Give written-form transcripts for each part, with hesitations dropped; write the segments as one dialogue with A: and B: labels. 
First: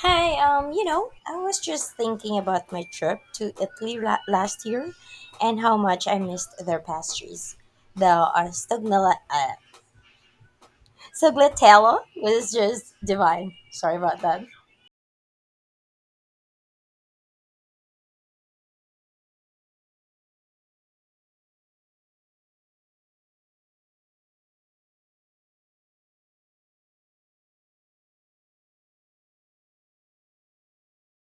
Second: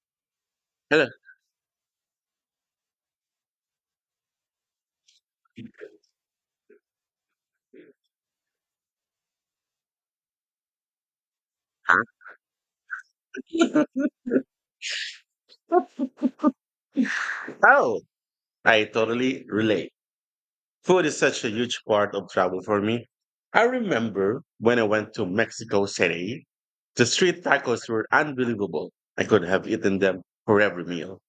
A: Hi,
B: Hello.
A: I was just thinking about my trip to Italy last year and how much I missed their pastries. The stagliatella
B: Huh?
A: was just divine. Sorry about that.
B: Oh, I totally relate. Food is such a huge part of travel for me. I remember when I went to Mexico City, the street tacos were unbelievable. I could have eaten them for every meal.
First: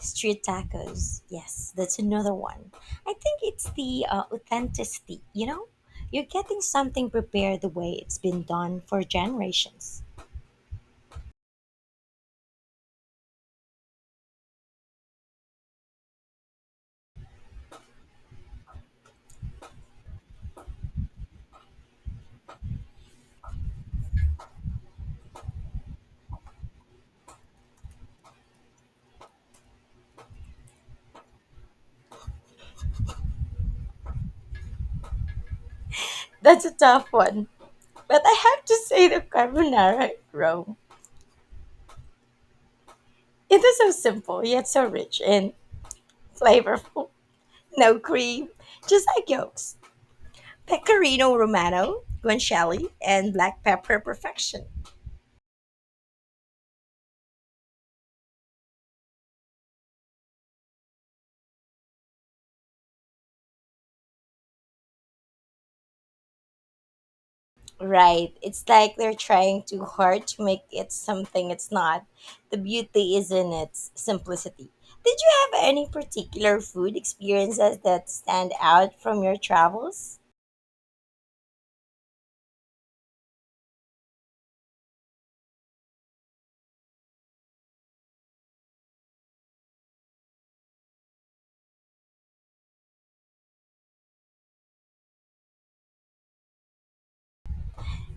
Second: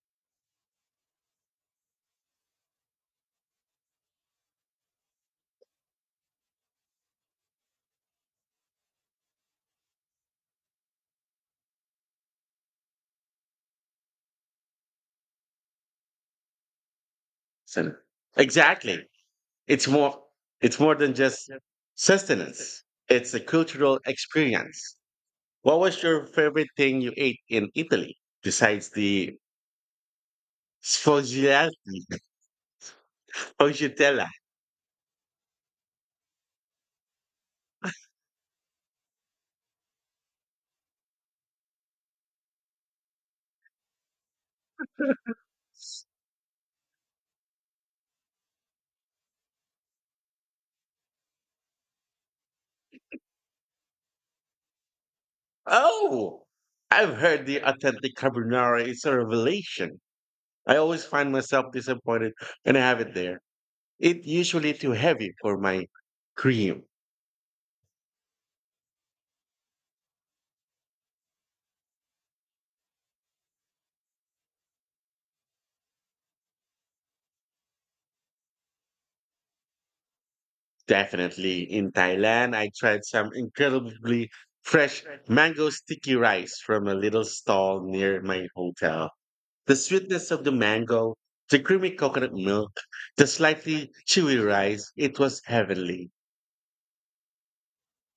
A: Street tacos. Yes, that's another one. I think it's the authenticity, you know? You're getting something prepared the way it's been done for generations.
B: So- Exactly. It's more it's more than just sustenance. It's a cultural experience. What was your favorite thing you ate in Italy besides the sfogliati? Sfogliatella.
A: That's a tough one. But I have to say the carbonara at Rome. It is so simple, yet so rich and flavorful. No cream, just egg yolks. Pecorino Romano, guanciale, and black pepper perfection.
B: Oh, I've heard the authentic carbonara is a revelation. I always find myself disappointed when I have it there. It's usually too heavy for my cream.
A: Right. It's like they're trying too hard to make it something it's not. The beauty is in its simplicity. Did you have any particular food experiences that stand out from your travels?
B: Definitely in Thailand, I tried some incredibly fresh mango sticky rice from a little stall near my hotel. The sweetness of the mango, the creamy coconut milk, the slightly chewy rice, it was heavenly.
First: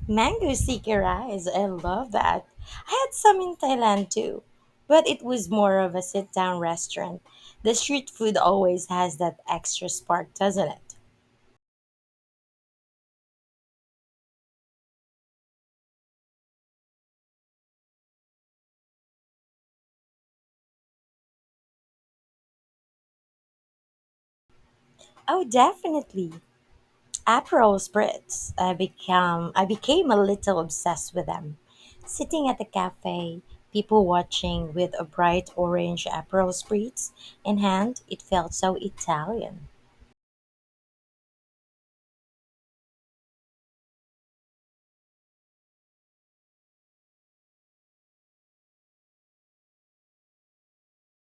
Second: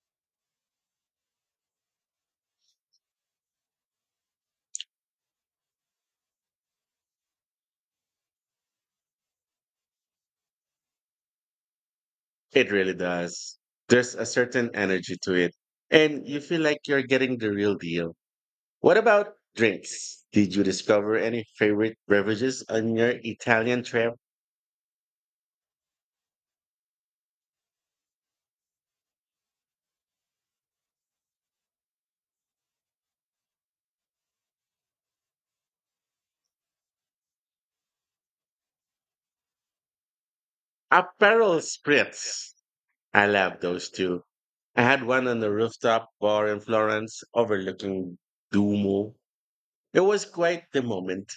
A: Mango sticky rice, I love that. I had some in Thailand too, but it was more of a sit down restaurant. The street food always has that extra spark, doesn't it?
B: It really does. There's a certain energy to it, and you feel like you're getting the real deal. What about drinks? Did you discover any favorite beverages on your Italian trip?
A: Oh, definitely. Aperol spritz. I became a little obsessed with them. Sitting at the cafe, people watching with a bright orange Aperol spritz in hand, it felt so Italian.
B: Aperol spritz. I love those too. I had one on the rooftop bar in Florence overlooking Duomo. It was quite the moment.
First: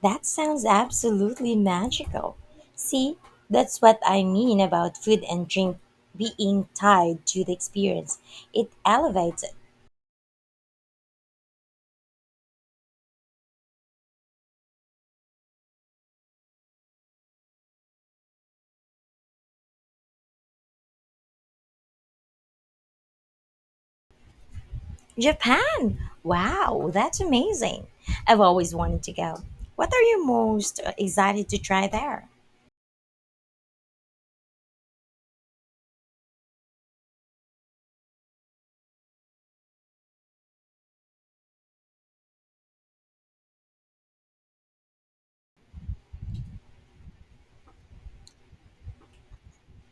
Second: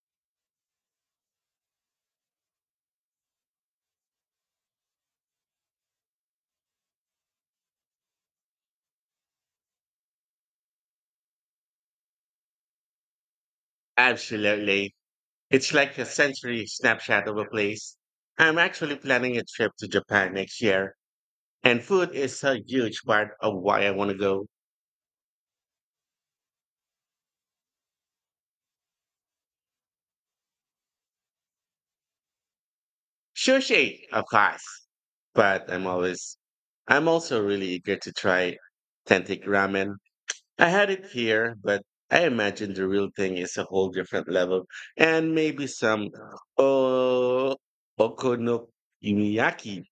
A: That sounds absolutely magical. See, that's what I mean about food and drink being tied to the experience. It elevates it.
B: Absolutely. It's like a sensory snapshot of a place. I'm actually planning a trip to Japan next year, and food is a huge part of why I want to go.
A: Japan! Wow, that's amazing. I've always wanted to go. What are you most excited to try there?
B: Sushi, of course. But I'm always, I'm also really eager to try authentic ramen. I had it here, but I imagine the real thing is a whole different level. And maybe some oh, okonomiyaki.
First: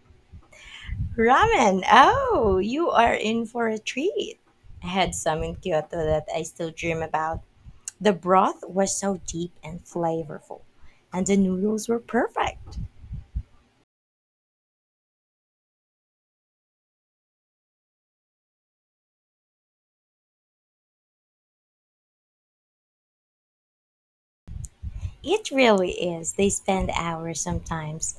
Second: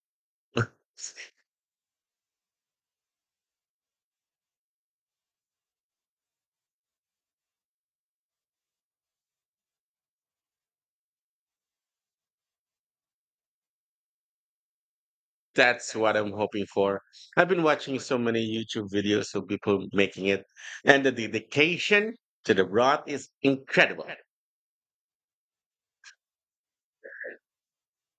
A: Ramen! Oh, you are in for a treat. I had some in Kyoto that I still dream about. The broth was so deep and flavorful, and the noodles were perfect.
B: That's what I'm hoping for. I've been watching so many YouTube videos of people making it, and the dedication to the broth is incredible.
A: It really is. They spend hours, sometimes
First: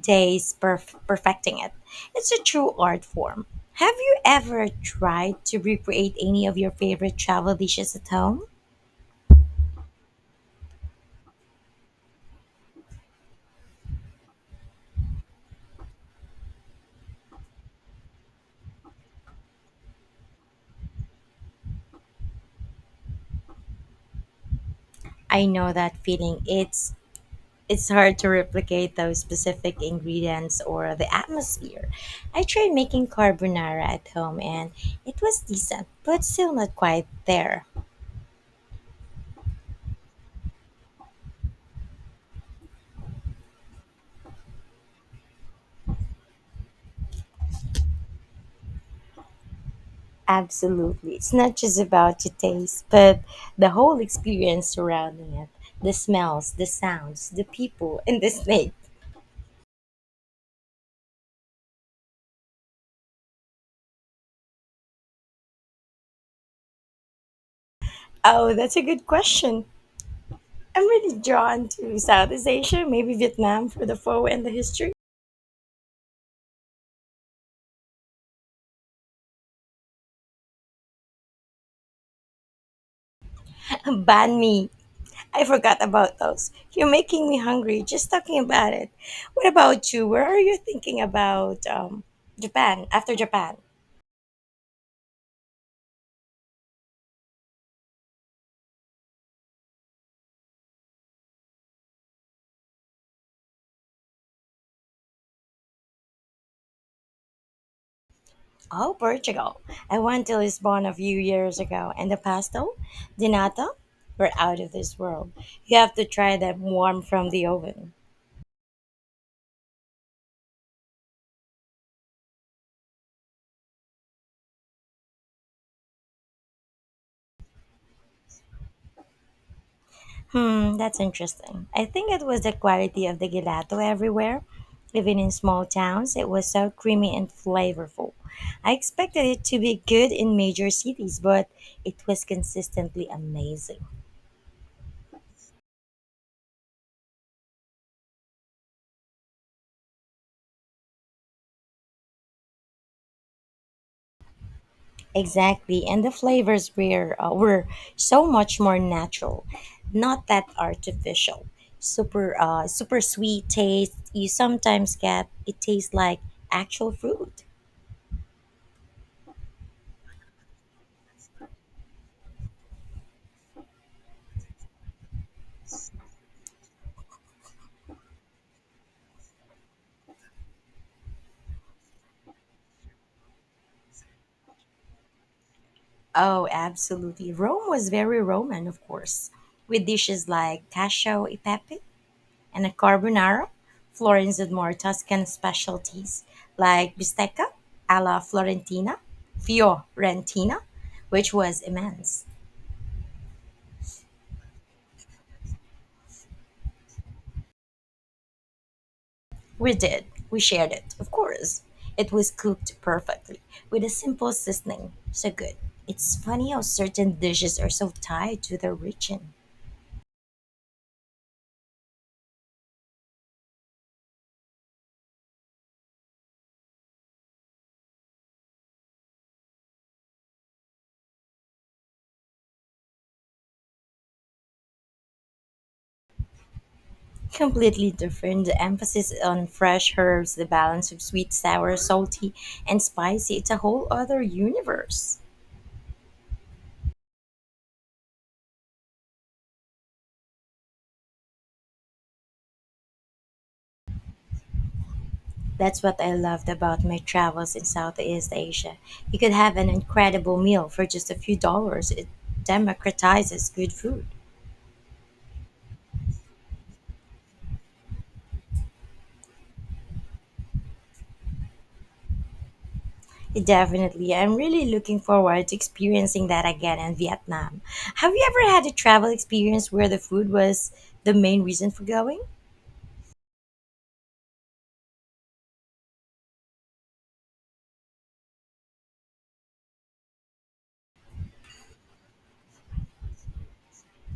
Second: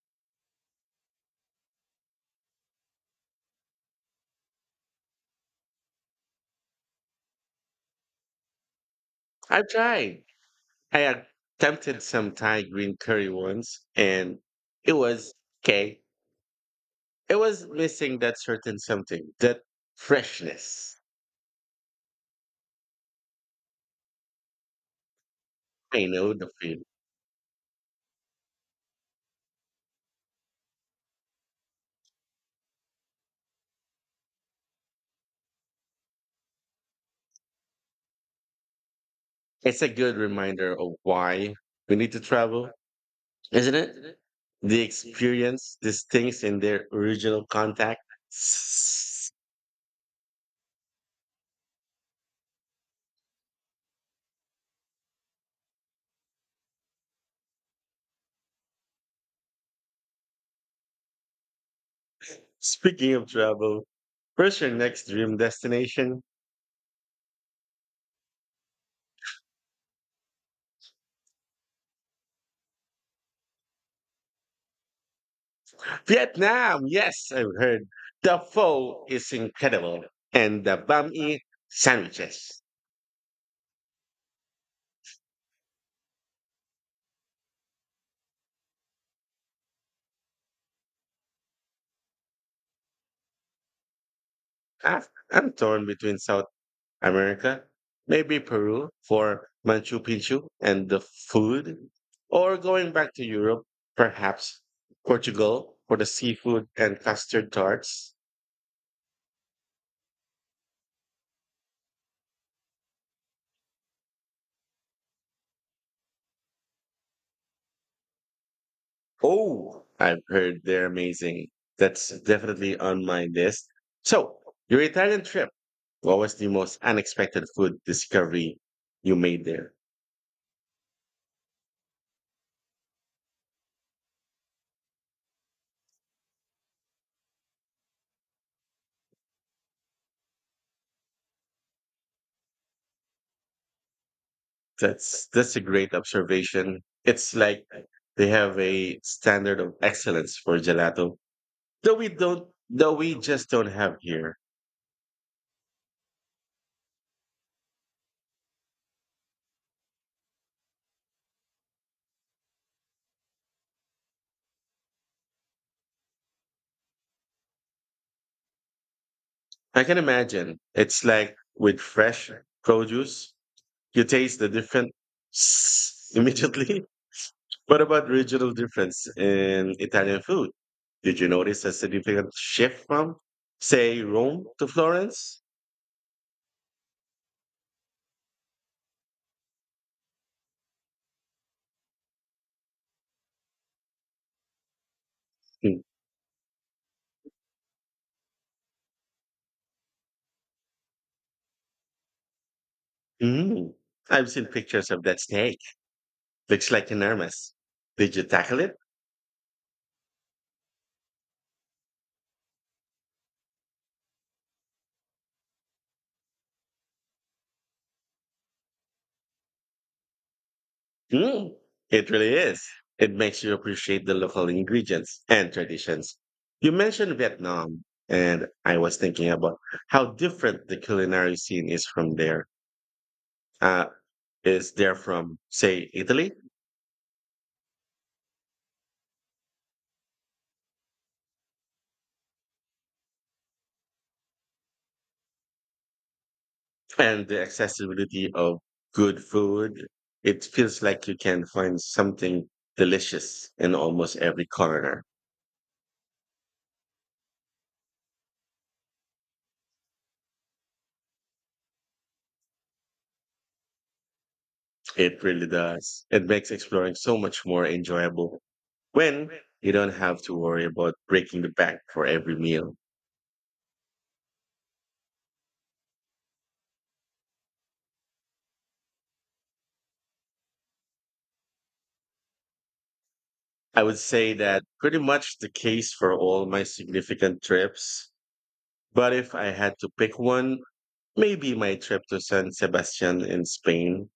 A: days, perfecting it. It's a true art form. Have you ever tried to recreate any of your favorite travel dishes at home?
B: I've tried I had attempted some Thai green curry once, and it was okay. It was missing that certain something, that freshness.
A: I know that
B: I know
A: feeling.
B: the feeling.
A: It's hard to replicate those specific ingredients or the atmosphere. I tried making carbonara at home and it was decent, but still not quite there.
B: It's a good reminder of why we need to travel, isn't it? The experience, these things in their original contact. S-
A: Absolutely. It's not just about the taste, but the whole experience surrounding it. The smells, the sounds, the people, and the snake.
B: Speaking of travel, where's your next dream destination?
A: Oh, that's a good question. I'm really drawn to Southeast Asia, maybe Vietnam for the pho and the history.
B: Vietnam, yes, I've heard. The pho is incredible, and the banh mi sandwiches.
A: Banh mi. I forgot about those. You're making me hungry just talking about it. What about you? Where are you thinking about Japan after Japan?
B: Ah, I'm torn between South America, maybe Peru for Machu Picchu and the food, or going back to Europe, perhaps Portugal for the seafood and custard tarts.
A: Oh, Portugal. I went to Lisbon a few years ago, and the pastel de nata were out of this world. You have to try them warm from the oven.
B: Oh, I've heard they're amazing. That's definitely on my list. So, your Italian trip, what was the most unexpected food discovery you made there?
A: Hmm, that's interesting. I think it was the quality of the gelato everywhere. Even in small towns, it was so creamy and flavorful. I expected it to be good in major cities, but it was consistently amazing.
B: That's a great observation. It's like they have a standard of excellence for gelato that we just don't have here.
A: Exactly, and the flavors were were so much more natural, not that artificial. Super super sweet taste you sometimes get. It tastes like actual fruit.
B: I can imagine. It's like with fresh produce, you taste the different immediately. What about regional difference in Italian food? Did you notice a significant shift from, say, Rome to Florence?
A: Oh, absolutely. Rome was very Roman, of course, with dishes like cacio e pepe and a carbonara. Florence had more Tuscan
B: Mm.
A: specialties like bistecca alla Florentina, fiorentina, which was immense.
B: Mm-hmm. I've seen pictures of that steak. Looks like enormous. Did you tackle it?
A: We did. We shared it, of course. It was cooked perfectly, with a simple seasoning. So good. It's funny how certain dishes are so tied to their region.
B: Mm. It really is. It makes you appreciate the local ingredients and traditions. You mentioned Vietnam, and I was thinking about how different the culinary scene is from there. Uh, is there from, say, Italy?
A: Completely different. The emphasis on fresh herbs, the balance of sweet, sour, salty, and spicy. It's a whole other universe.
B: And the accessibility of good food. It feels like you can find something delicious in almost every corner.
A: That's what I loved about my travels in Southeast Asia. You could have an incredible meal for just a few dollars. It democratizes good food.
B: It really does. It makes exploring so much more enjoyable when you don't have to worry about breaking the bank for every meal.
A: Definitely. I'm really looking forward to experiencing that again in Vietnam. Have you ever had a travel experience where the food was the main reason for going?
B: I would say that pretty much the case for all my significant trips. But if I had to pick one, maybe my trip to San Sebastian in Spain,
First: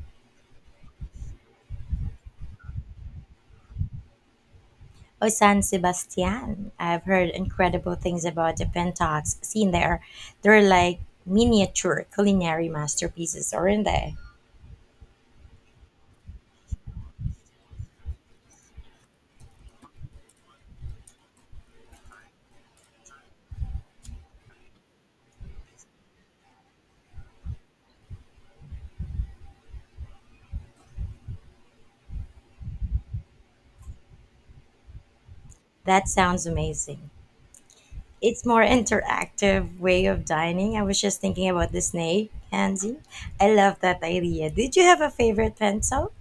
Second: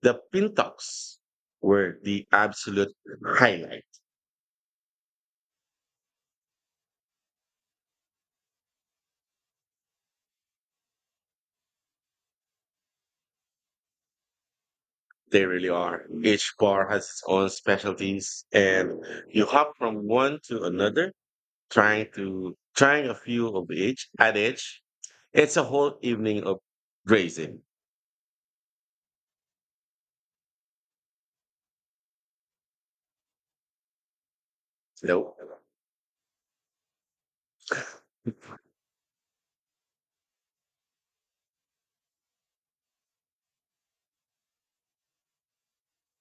B: the Pintox were the absolute highlight.
A: Oh, San Sebastian. I've heard incredible things about the Pentox seen there. They're like miniature culinary masterpieces, aren't they?
B: They really are. Each bar has its own specialties, and you hop from one to another, trying a few of each at each. It's a whole evening of grazing. Nope.
A: That sounds amazing. It's more interactive way of dining. I was just thinking about the snake, Hansi. I love that idea. Did you have a favorite pencil?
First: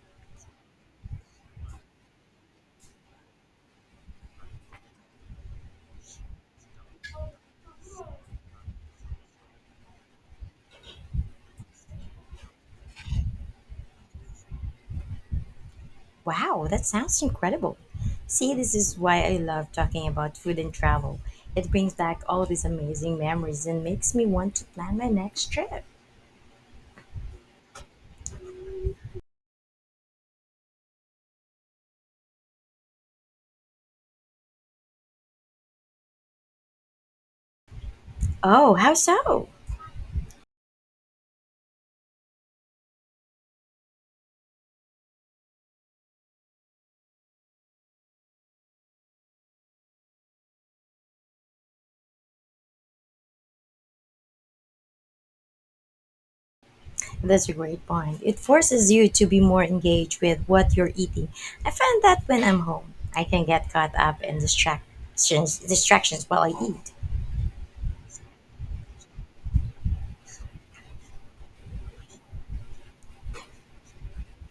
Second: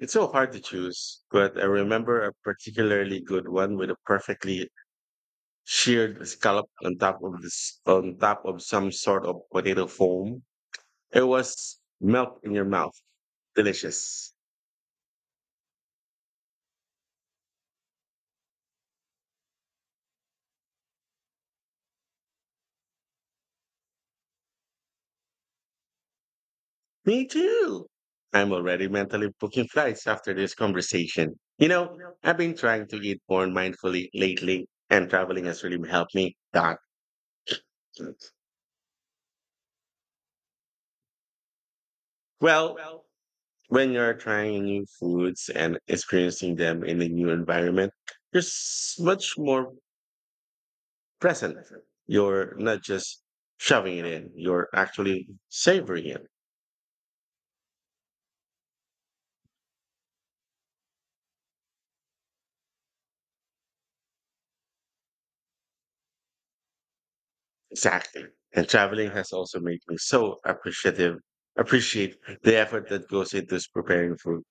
B: It's so hard to choose, but I remember a particularly good one with a perfectly sheared scallop on top of some sort of potato foam. It was melt in your mouth. Delicious.
A: Wow, that sounds incredible. See, this is why I love talking about food and travel. It brings back all these amazing memories and makes me want to plan my next trip.
B: Me too. I'm already mentally booking flights after this conversation. You know, I've been trying to eat more mindfully lately, and traveling has really helped me. That,
A: Oh, how so?
B: well, when you're trying new foods and experiencing them in a new environment, much more present. You're not just shoving it in; you're actually savoring it.
A: That's a great point. It forces you to be more engaged with what you're eating. I find that when I'm home, I can get caught up in distractions while I eat.
B: Exactly. And traveling has also made me so appreciate the effort that goes into preparing food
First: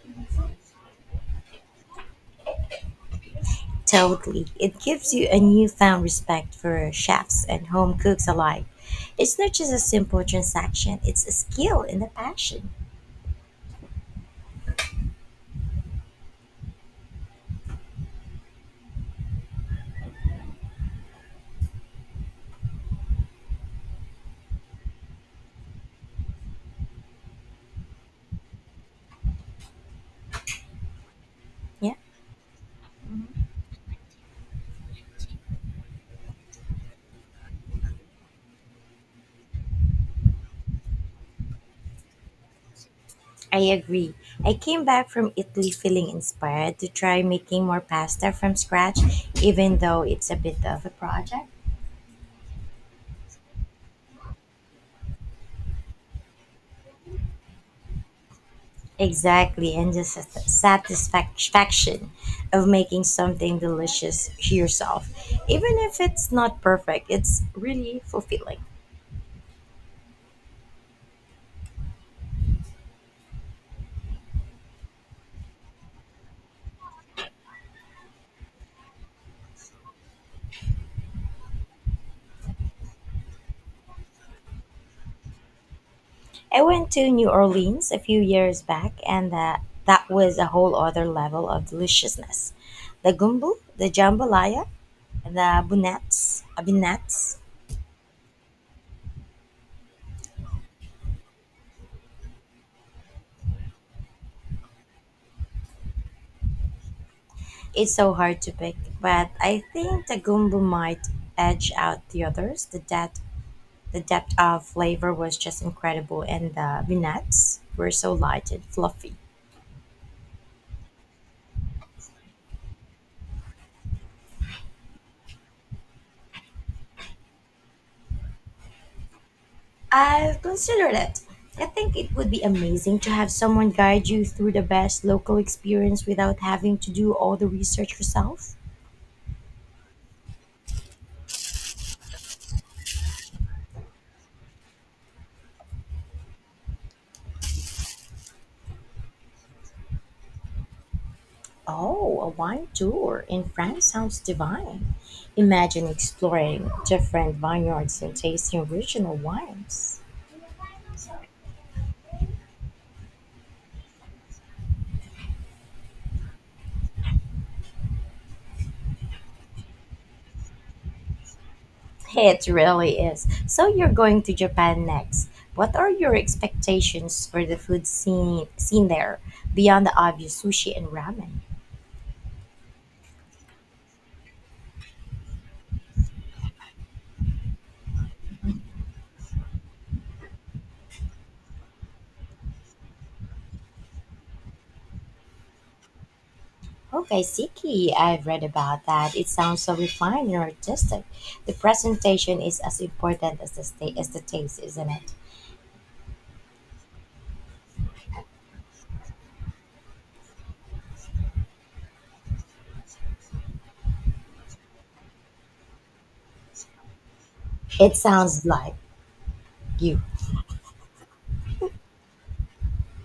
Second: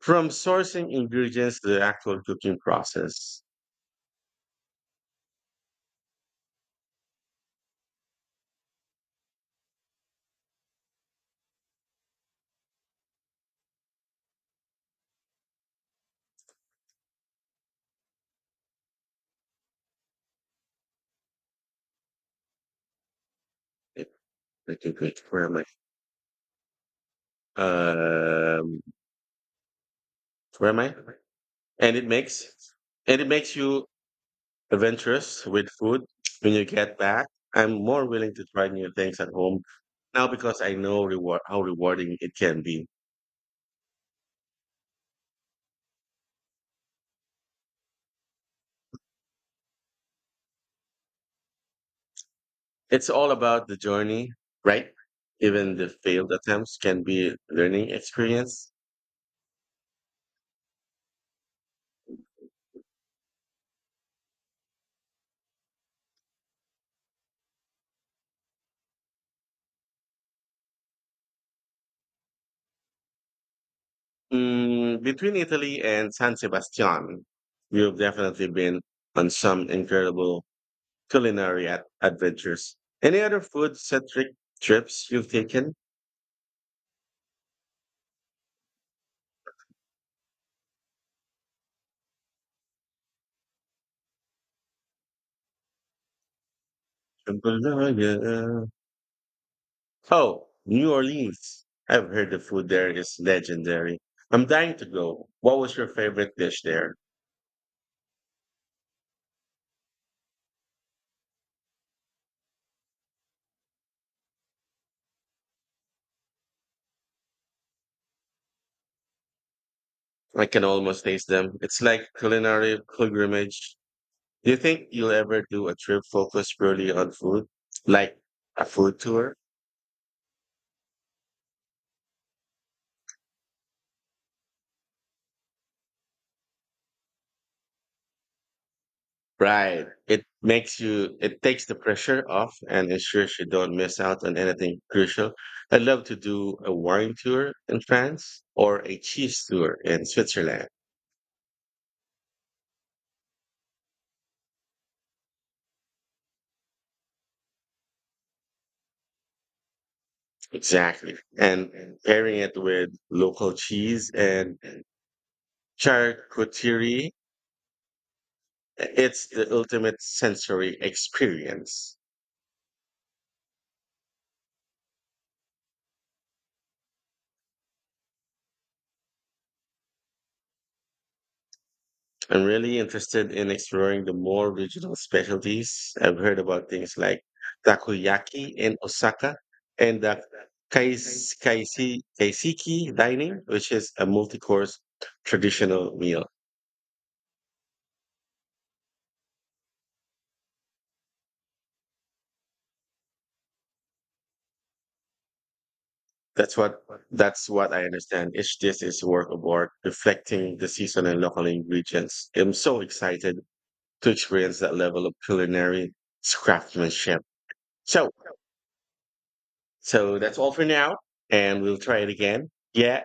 B: from sourcing ingredients to the actual cooking process,
A: Totally. It gives you a newfound respect for chefs and home cooks alike. It's not just a simple transaction, it's a skill and a passion.
B: it, it, where am I? Um, where am I?
A: Yeah,
B: And it makes you adventurous with food when you get back. I'm more willing to try new things at home now because I know reward how rewarding it can be.
A: I agree. I came back from Italy feeling inspired to try making more pasta from scratch, even though it's a bit of a project.
B: It's all about the journey, right? Even the failed attempts can be a learning experience.
A: Exactly, and the satisfaction of making something delicious yourself. Even if it's not perfect, it's really fulfilling.
B: Mm, between Italy and San Sebastian, you've definitely been on some incredible culinary adventures. Any other food-centric trips you've taken?
A: I went to New Orleans a few years back, and that was a whole other level of deliciousness. The gumbo, the jambalaya, the abinettes.
B: Oh, New Orleans. I've heard the food there is legendary. I'm dying to go. What was your favorite dish there?
A: It's so hard to pick, but I think the gumbo might edge out the others. The depth of flavor was just incredible, and the abinettes were so light and fluffy.
B: I can almost taste them. It's like culinary pilgrimage. Do you think you'll ever do a trip focused purely on food? Like a food tour?
A: I've considered it. I think it would be amazing to have someone guide you through the best local experience without having to do all the research yourself.
B: Right. It makes you, it takes the pressure off and ensures you don't miss out on anything crucial. I'd love to do a wine tour in France or a cheese tour in Switzerland.
A: Oh, a wine tour in France sounds divine. Imagine exploring different vineyards and tasting regional wines.
B: Exactly. And pairing it with local cheese and charcuterie, it's the ultimate sensory experience.
A: It really is. So you're going to Japan next. What are your expectations for the scene there, beyond the obvious sushi and ramen?
B: I'm really interested in exploring the more regional specialties. I've heard about things like takoyaki in Osaka and the kaiseki dining, which is a multi-course traditional meal.
A: Oh, Kaiseki, I've read about that. It sounds so refined and artistic. The presentation is as important as as the taste, isn't it?
B: That's what that's what I understand. Each dish is a work of art, reflecting the season and local ingredients. I'm so excited to experience that level of culinary craftsmanship.
A: It
B: So,
A: sounds like you.
B: so, that's all for now, and we'll try it again. Yeah.